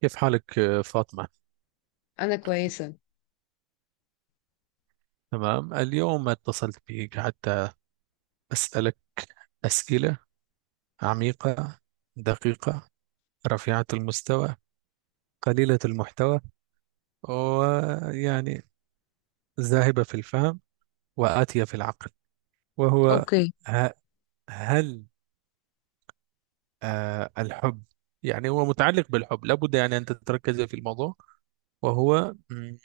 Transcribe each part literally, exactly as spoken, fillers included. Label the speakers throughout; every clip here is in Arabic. Speaker 1: كيف حالك آه، فاطمة؟
Speaker 2: انا كويسه.
Speaker 1: تمام، اليوم اتصلت بك حتى أسألك أسئلة عميقة، دقيقة، رفيعة المستوى، قليلة المحتوى، ويعني ذاهبة في الفهم وآتية في العقل. وهو
Speaker 2: اوكي.
Speaker 1: ه- هل آه، الحب يعني هو متعلق بالحب، لابد يعني أن تتركز في الموضوع. وهو مم،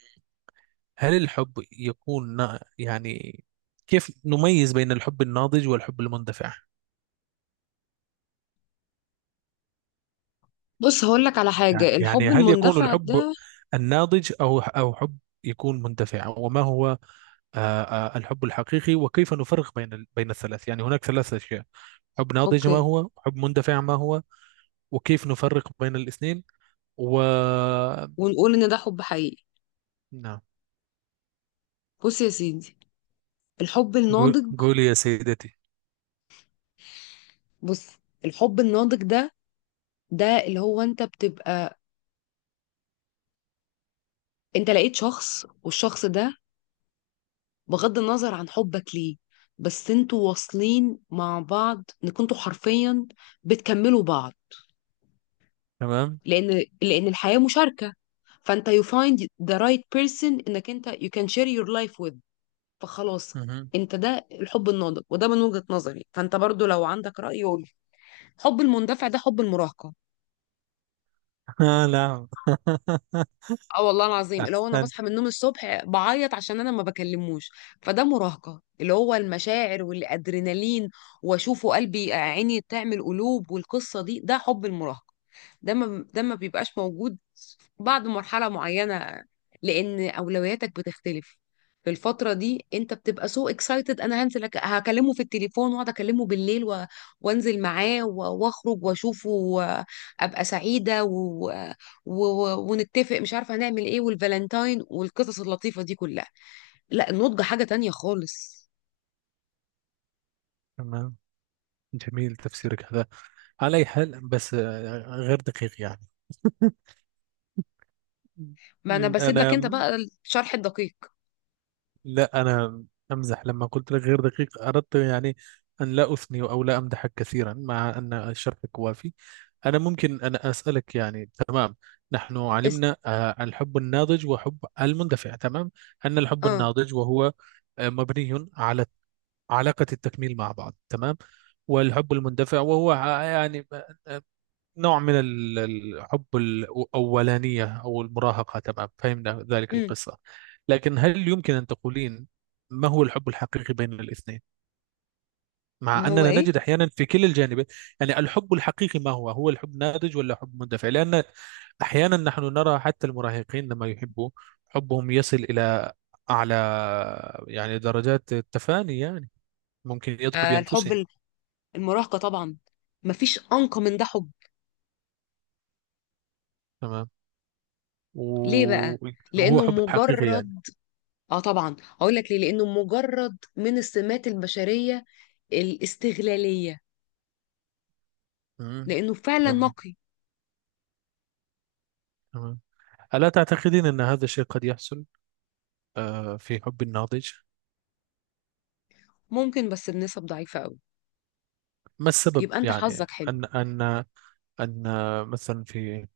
Speaker 1: هل الحب يكون نا- يعني كيف نميز بين الحب الناضج والحب المندفع؟
Speaker 2: بص هقولك على حاجة،
Speaker 1: يعني يعني
Speaker 2: الحب
Speaker 1: هل يكون
Speaker 2: المندفع
Speaker 1: الحب
Speaker 2: ده.
Speaker 1: الناضج أو أو حب يكون مندفع، وما هو آه، آه، الحب الحقيقي، وكيف نفرق بين ال- بين الثلاث؟ يعني هناك ثلاث أشياء: حب ناضج ما
Speaker 2: اوكي،
Speaker 1: هو، حب مندفع ما هو، وكيف نفرق بين الاثنين و
Speaker 2: ونقول ان ده حب حقيقي.
Speaker 1: نعم.
Speaker 2: بص يا سيدي، الحب
Speaker 1: قو-
Speaker 2: الناضج.
Speaker 1: قولي يا سيدتي.
Speaker 2: بص، الحب الناضج ده، ده اللي هو انت بتبقى انت لقيت شخص والشخص ده بغض النظر عن حبك ليه، بس انتوا واصلين مع بعض، ان كنتوا حرفيا بتكملوا بعض.
Speaker 1: تمام.
Speaker 2: لان لان الحياة مشاركة. فانت you find the right person، انك انت you can share your life with. فخلاص
Speaker 1: مهم.
Speaker 2: انت، ده الحب الناضج، وده من وجهة نظري، فانت برضو لو عندك رأي قول. حب المندفع ده حب المراهقة.
Speaker 1: آه، لا
Speaker 2: اه والله العظيم، اللي هو انا
Speaker 1: أحسنت.
Speaker 2: بصحى من النوم الصبح بعيط عشان انا ما بكلموش. فده مراهقة، اللي هو المشاعر والادرينالين، واشوفه قلبي عيني تعمل قلوب، والقصة دي ده حب المراهقة. ده ما ده ما بيبقاش موجود بعد مرحلة معينة، لأن أولوياتك بتختلف. في الفترة دي أنت بتبقى سو اكسايتد، أنا هنزل أك- هكلمه في التليفون وأقعد أكلمه بالليل و... وأنزل معاه و... وأخرج وأشوفه وأبقى سعيدة و... و... و... ونتفق مش عارفة هنعمل إيه، والفالنتاين والقصص اللطيفة دي كلها. لا، النضج حاجة تانية خالص.
Speaker 1: تمام. جميل تفسيرك هذا، على أي حال. بس آه، غير دقيق يعني.
Speaker 2: ما أنا بسيب لك
Speaker 1: أنا
Speaker 2: أنت بقى الشرح الدقيق.
Speaker 1: لا، أنا أمزح. لما قلت لك غير دقيق أردت يعني أن لا أثني أو لا أمدحك كثيرا، مع أن شرحك وافي. أنا ممكن أن أسألك، يعني تمام. نحن
Speaker 2: اس...
Speaker 1: علمنا آه، الحب الناضج وحب المندفع، تمام، أن الحب
Speaker 2: آه
Speaker 1: الناضج وهو آه، مبني على علاقة التكميل مع بعض، تمام. والحب المندفع وهو ع- يعني آه، نوع من ال- الحب الأولانية أو المراهقة، تمام، فهمنا ذلك
Speaker 2: امم
Speaker 1: القصة. لكن هل يمكن أن تقولين ما هو الحب الحقيقي بين الاثنين،
Speaker 2: ما
Speaker 1: مع
Speaker 2: هو
Speaker 1: أننا
Speaker 2: إيه؟
Speaker 1: نجد أحيانا في كلا الجانبين؟ يعني الحب الحقيقي ما هو، هو الحب ناضج ولا حب مندفع؟ لأن أحيانا نحن نرى حتى المراهقين لما يحبوا حبهم يصل إلى أعلى يعني درجات التفاني، يعني ممكن يضحوا
Speaker 2: آه، الحب
Speaker 1: بأنفسهم،
Speaker 2: ال- المراهقة طبعا، مفيش أنقى من ده حب.
Speaker 1: تمام،
Speaker 2: ليه
Speaker 1: و-
Speaker 2: بقى؟
Speaker 1: وهو
Speaker 2: لأنه
Speaker 1: حب حقيقي يعني.
Speaker 2: مجرد. اه طبعا هقول لك ليه، لأنه مجرد من السمات البشرية الاستغلالية،
Speaker 1: مم.
Speaker 2: لأنه فعلا
Speaker 1: تمام،
Speaker 2: نقي.
Speaker 1: تمام. ألا تعتقدين أن هذا الشيء قد يحصل آه، في حب الناضج؟
Speaker 2: ممكن، بس بنسب ضعيفة قوي.
Speaker 1: ما السبب
Speaker 2: يبقى أنت
Speaker 1: يعني،
Speaker 2: حظك حلو.
Speaker 1: أن أن أن مثلا في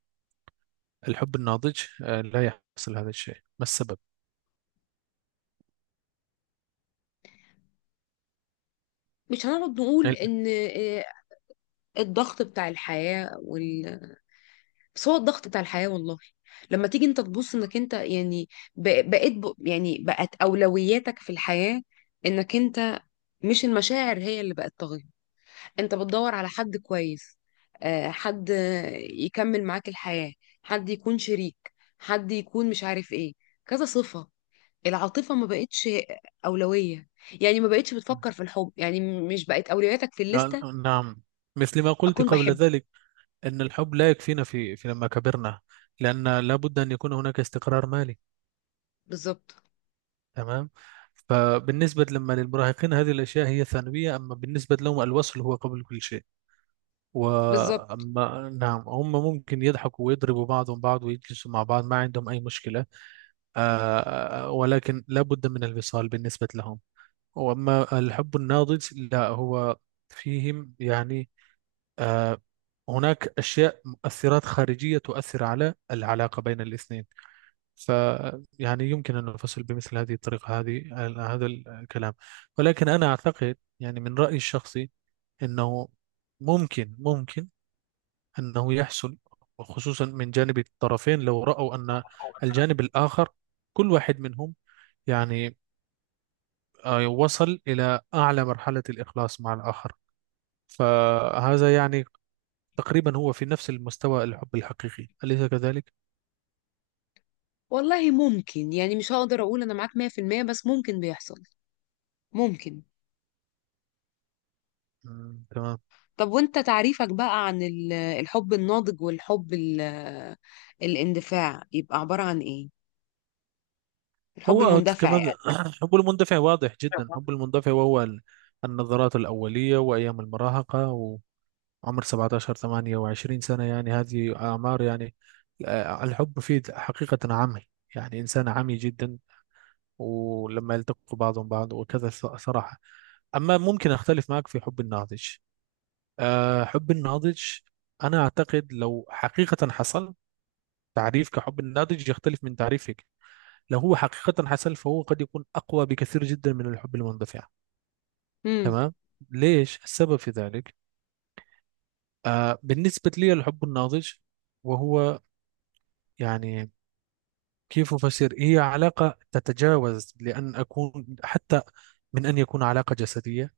Speaker 1: الحب الناضج آه، لا يحصل هذا الشيء، ما السبب؟
Speaker 2: مش هنقعد نقول
Speaker 1: ال-
Speaker 2: إن آه، الضغط بتاع الحياة وال... بس هو الضغط بتاع الحياة والله. لما تيجي أنت تبص إنك أنت يعني ب- بقيت ب... يعني بقت أولوياتك في الحياة إنك أنت، مش المشاعر هي اللي بقت طاغية. انت بتدور على حد كويس، آه، حد يكمل معاك الحياة، حد يكون شريك، حد يكون مش عارف ايه، كذا صفة. العاطفة ما بقتش أولوية. يعني ما بقتش بتفكر في الحب، يعني م- مش بقت أولوياتك في
Speaker 1: آه،
Speaker 2: الليستة.
Speaker 1: نعم، مثل ما قلت
Speaker 2: أكون
Speaker 1: قبل
Speaker 2: بحب.
Speaker 1: ذلك أن الحب لا يكفينا في في لما كبرنا، لأن لابد أن يكون هناك استقرار مالي،
Speaker 2: بالظبط.
Speaker 1: تمام؟ فبالنسبة لما للمراهقين هذه الأشياء هي ثانوية، أما بالنسبة لهم الوصل هو قبل كل شيء.
Speaker 2: بالظبط.
Speaker 1: وأما نعم، هم ممكن يضحكوا ويضربوا بعضهم بعض ويجلسوا مع بعض، ما عندهم أي مشكلة. آه ولكن لابد من الوصال بالنسبة لهم. وأما الحب الناضج، لا هو فيهم يعني آه هناك أشياء مؤثرات خارجية تؤثر على العلاقة بين الاثنين. ف يعني يمكن أن نفصل بمثل هذه الطريقة هذه، هذا الكلام. ولكن أنا أعتقد يعني من رأيي الشخصي أنه ممكن ممكن أنه يحصل، وخصوصا من جانب الطرفين لو رأوا أن الجانب الآخر، كل واحد منهم يعني آه، وصل إلى أعلى مرحلة الإخلاص مع الآخر. فهذا يعني تقريبا هو في نفس المستوى الحب الحقيقي، أليس كذلك؟
Speaker 2: والله ممكن، يعني مش هقدر أقول أنا معاك مية في المية بس ممكن بيحصل. ممكن.
Speaker 1: مم، تمام.
Speaker 2: طب وانت تعريفك بقى عن ال- الحب الناضج والحب ال- الاندفاع يبقى عبارة عن ايه؟ الحب
Speaker 1: هو
Speaker 2: المندفع
Speaker 1: كمان
Speaker 2: يعني.
Speaker 1: حب المندفع واضح جدا. حب المندفع وهو ال- النظرات الأولية وأيام المراهقة، عمر سبعتاشر 28 سنة يعني، هذه أعمار يعني آه، الحب فيه حقيقة عمي، يعني إنسان عمي جدا، ولما يلتقوا بعضهم بعض وكذا ص- صراحة. أما ممكن أختلف معك في حب الناضج. آه، حب الناضج أنا أعتقد لو حقيقة حصل، تعريف كحب الناضج يختلف من تعريفك. لو هو حقيقة حصل فهو قد يكون أقوى بكثير جدا من الحب المندفع،
Speaker 2: امم.
Speaker 1: تمام. ليش السبب في ذلك؟ آه، بالنسبة لي الحب الناضج وهو يعني كيف أفسر، هي علاقة تتجاوز لأن أكون حتى من أن يكون علاقة جسدية.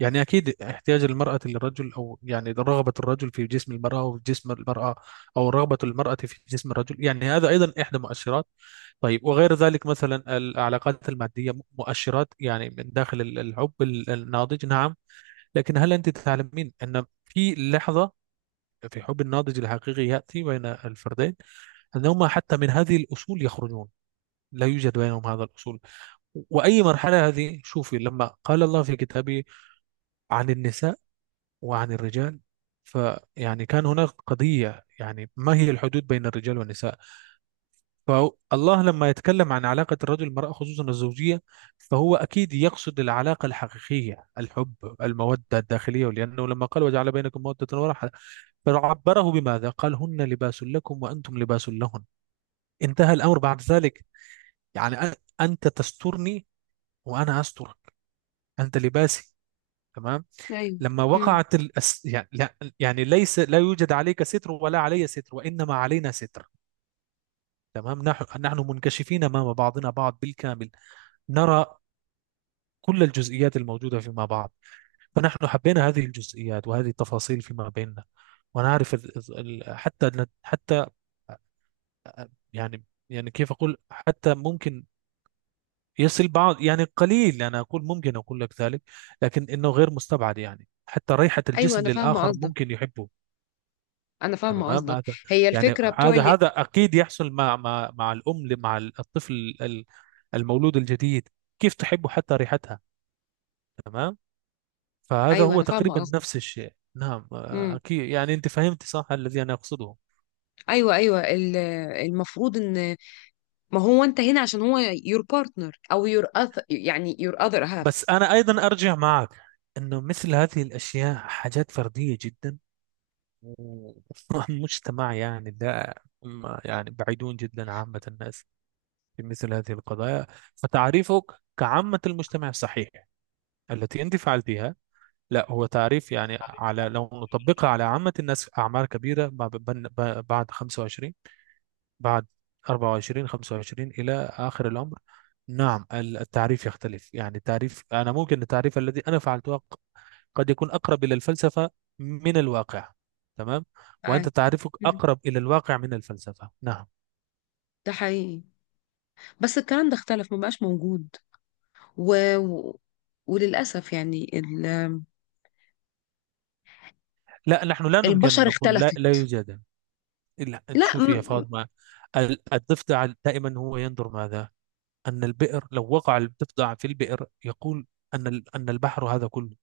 Speaker 1: يعني أكيد احتياج المرأة للرجل، أو يعني رغبة الرجل في جسم المرأة أو في جسم المرأة، أو رغبة المرأة في جسم الرجل، يعني هذا أيضا إحدى مؤشرات. طيب، وغير ذلك مثلا العلاقات المادية، مؤشرات يعني من داخل ال- الحب ال- الناضج، نعم. لكن هل أنت تعلمين أن في لحظة في حب الناضج الحقيقي يأتي بين الفردين أنهما حتى من هذه الأصول يخرجون، لا يوجد بينهم هذا الأصول. وأي مرحلة هذه؟ شوفي لما قال الله في كتابه عن النساء وعن الرجال، فيعني كان هناك قضية يعني ما هي الحدود بين الرجال والنساء. فالله لما يتكلم عن علاقة الرجل والمرأة خصوصا الزوجية، فهو أكيد يقصد العلاقة الحقيقية، الحب، المودة الداخلية. لأنه لما قال وجعل بينكم مودة ورحمة، فعبره بماذا؟ قال هن لباس لكم وأنتم لباس لهن، انتهى الأمر بعد ذلك. يعني أ- أنت تسترني وأنا أسترك، أنت لباسي، تمام.
Speaker 2: ايوه.
Speaker 1: لما
Speaker 2: امم.
Speaker 1: وقعت الأس... يعني لا، يعني ليس، لا يوجد عليك ستر ولا علي ستر، وإنما علينا ستر، تمام. نحن نحن منكشفين أمام بعضنا بعض بالكامل، نرى كل الجزئيات الموجودة فيما بعض. فنحن حبينا هذه الجزئيات وهذه التفاصيل فيما بيننا. ونعرف ال... ال... حتى حتى يعني يعني كيف أقول، حتى ممكن يصل بعض يعني قليل أنا أقول، ممكن أقول لك ذلك، لكن إنه غير مستبعد. يعني حتى ريحة
Speaker 2: ايوه
Speaker 1: الجسم
Speaker 2: انا فاهمه
Speaker 1: للآخر
Speaker 2: قصدك،
Speaker 1: ممكن يحبه،
Speaker 2: انا فاهمه
Speaker 1: تمام.
Speaker 2: قصدك.
Speaker 1: هذا
Speaker 2: هي
Speaker 1: يعني،
Speaker 2: الفكره بتوع
Speaker 1: هذا
Speaker 2: اللي...
Speaker 1: هذا اكيد يحصل مع مع مع الام ل- مع الطفل ال- المولود الجديد، كيف تحب حتى ريحتها، تمام. فهذا
Speaker 2: ايوه
Speaker 1: هو
Speaker 2: انا فاهمه
Speaker 1: تقريبا
Speaker 2: قصدك.
Speaker 1: نفس الشيء، نعم، آه،
Speaker 2: امم.
Speaker 1: اكيد يعني انت فهمت صح الذي انا اقصده.
Speaker 2: ايوه، ايوه، ال- المفروض ان، ما هو انت هنا عشان هو your partner او your other، يعني your other
Speaker 1: بس
Speaker 2: half.
Speaker 1: انا ايضا ارجع معك انه مثل هذه الاشياء حاجات فرديه جدا. والمجتمع يعني لا، ما- يعني بعيدون جدا عامه الناس في مثل هذه القضايا. فتعريفك كعامه المجتمع صحيح، التي انت فعلتيها. لا هو تعريف يعني، على لو نطبقها على عامة الناس، أعمار كبيرة بعد بن- بعد خمسة وعشرين، بعد أربعة وعشرون خمسة وعشرين إلى آخر الأمر، نعم. ال- التعريف يختلف. يعني تعريف أنا، ممكن التعريف الذي أنا فعلته ق- قد يكون أقرب إلى الفلسفة من الواقع، تمام. وأنت
Speaker 2: معاك.
Speaker 1: تعريفك
Speaker 2: مم.
Speaker 1: أقرب إلى الواقع من الفلسفة، نعم.
Speaker 2: ده حقيقي، بس الكلام ده اختلف، ما بقاش موجود. و... و... وللاسف يعني ال...
Speaker 1: لا، نحن لا يمكن أن
Speaker 2: البشر
Speaker 1: نقول لا،
Speaker 2: اختلفت.
Speaker 1: لا يوجد، إلا أن
Speaker 2: لا م...
Speaker 1: تشوفي يا
Speaker 2: م-
Speaker 1: فاطمة. ال- الضفدع دائما هو ينظر ماذا، أن البئر، لو وقع الضفدع في البئر يقول أن ال- أن البحر هذا كله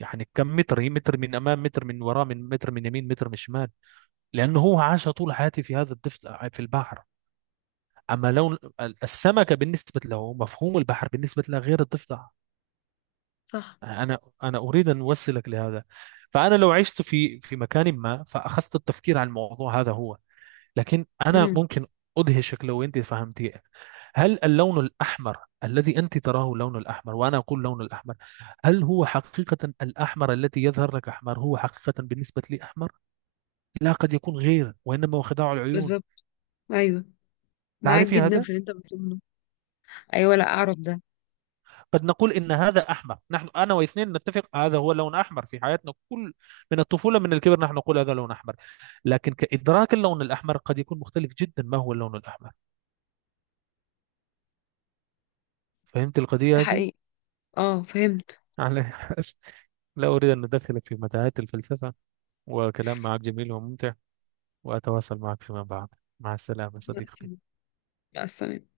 Speaker 1: يعني كم متر، هي متر من أمام، متر من وراء، من متر من يمين، متر من شمال، لأنه هو عاش طول حياته في هذا الضفدع في البحر. أما لون ال- السمكة بالنسبة له، مفهوم البحر بالنسبة له غير الضفدع.
Speaker 2: صح.
Speaker 1: أنا أنا أريد أن أوصلك لهذا. فأنا لو عشت في في مكان ما فأخذت التفكير عن الموضوع، هذا هو. لكن أنا
Speaker 2: امم.
Speaker 1: ممكن أدهشك لو أنت فهمتي. هل اللون الأحمر الذي أنت تراه اللون الأحمر، وأنا أقول لون الأحمر، هل هو حقيقة الأحمر الذي يظهر لك أحمر هو حقيقة بالنسبة لي أحمر؟ لا، قد يكون غير، وإنما هو خداع العيون.
Speaker 2: بالظبط. ايوه، معاك
Speaker 1: تعرفي
Speaker 2: جدا
Speaker 1: هذا؟
Speaker 2: في اللي انت بتقوله. ايوه، لا اعرف ده.
Speaker 1: قد نقول إن هذا أحمر، نحن أنا واثنين نتفق هذا هو لون أحمر في حياتنا، كل من الطفولة من الكبر نحن نقول هذا لون أحمر. لكن كإدراك اللون الأحمر قد يكون مختلف جدا، ما هو اللون الأحمر؟ فهمت
Speaker 2: ده
Speaker 1: القضية هذه؟
Speaker 2: حقيقي. اه فهمت.
Speaker 1: على لا أريد أن أدخل في متاهات الفلسفة. وكلام معك جميل وممتع، وأتواصل معك فيما بعد. مع السلامة
Speaker 2: مع
Speaker 1: صديقتي.
Speaker 2: السلامة. مع السلامة.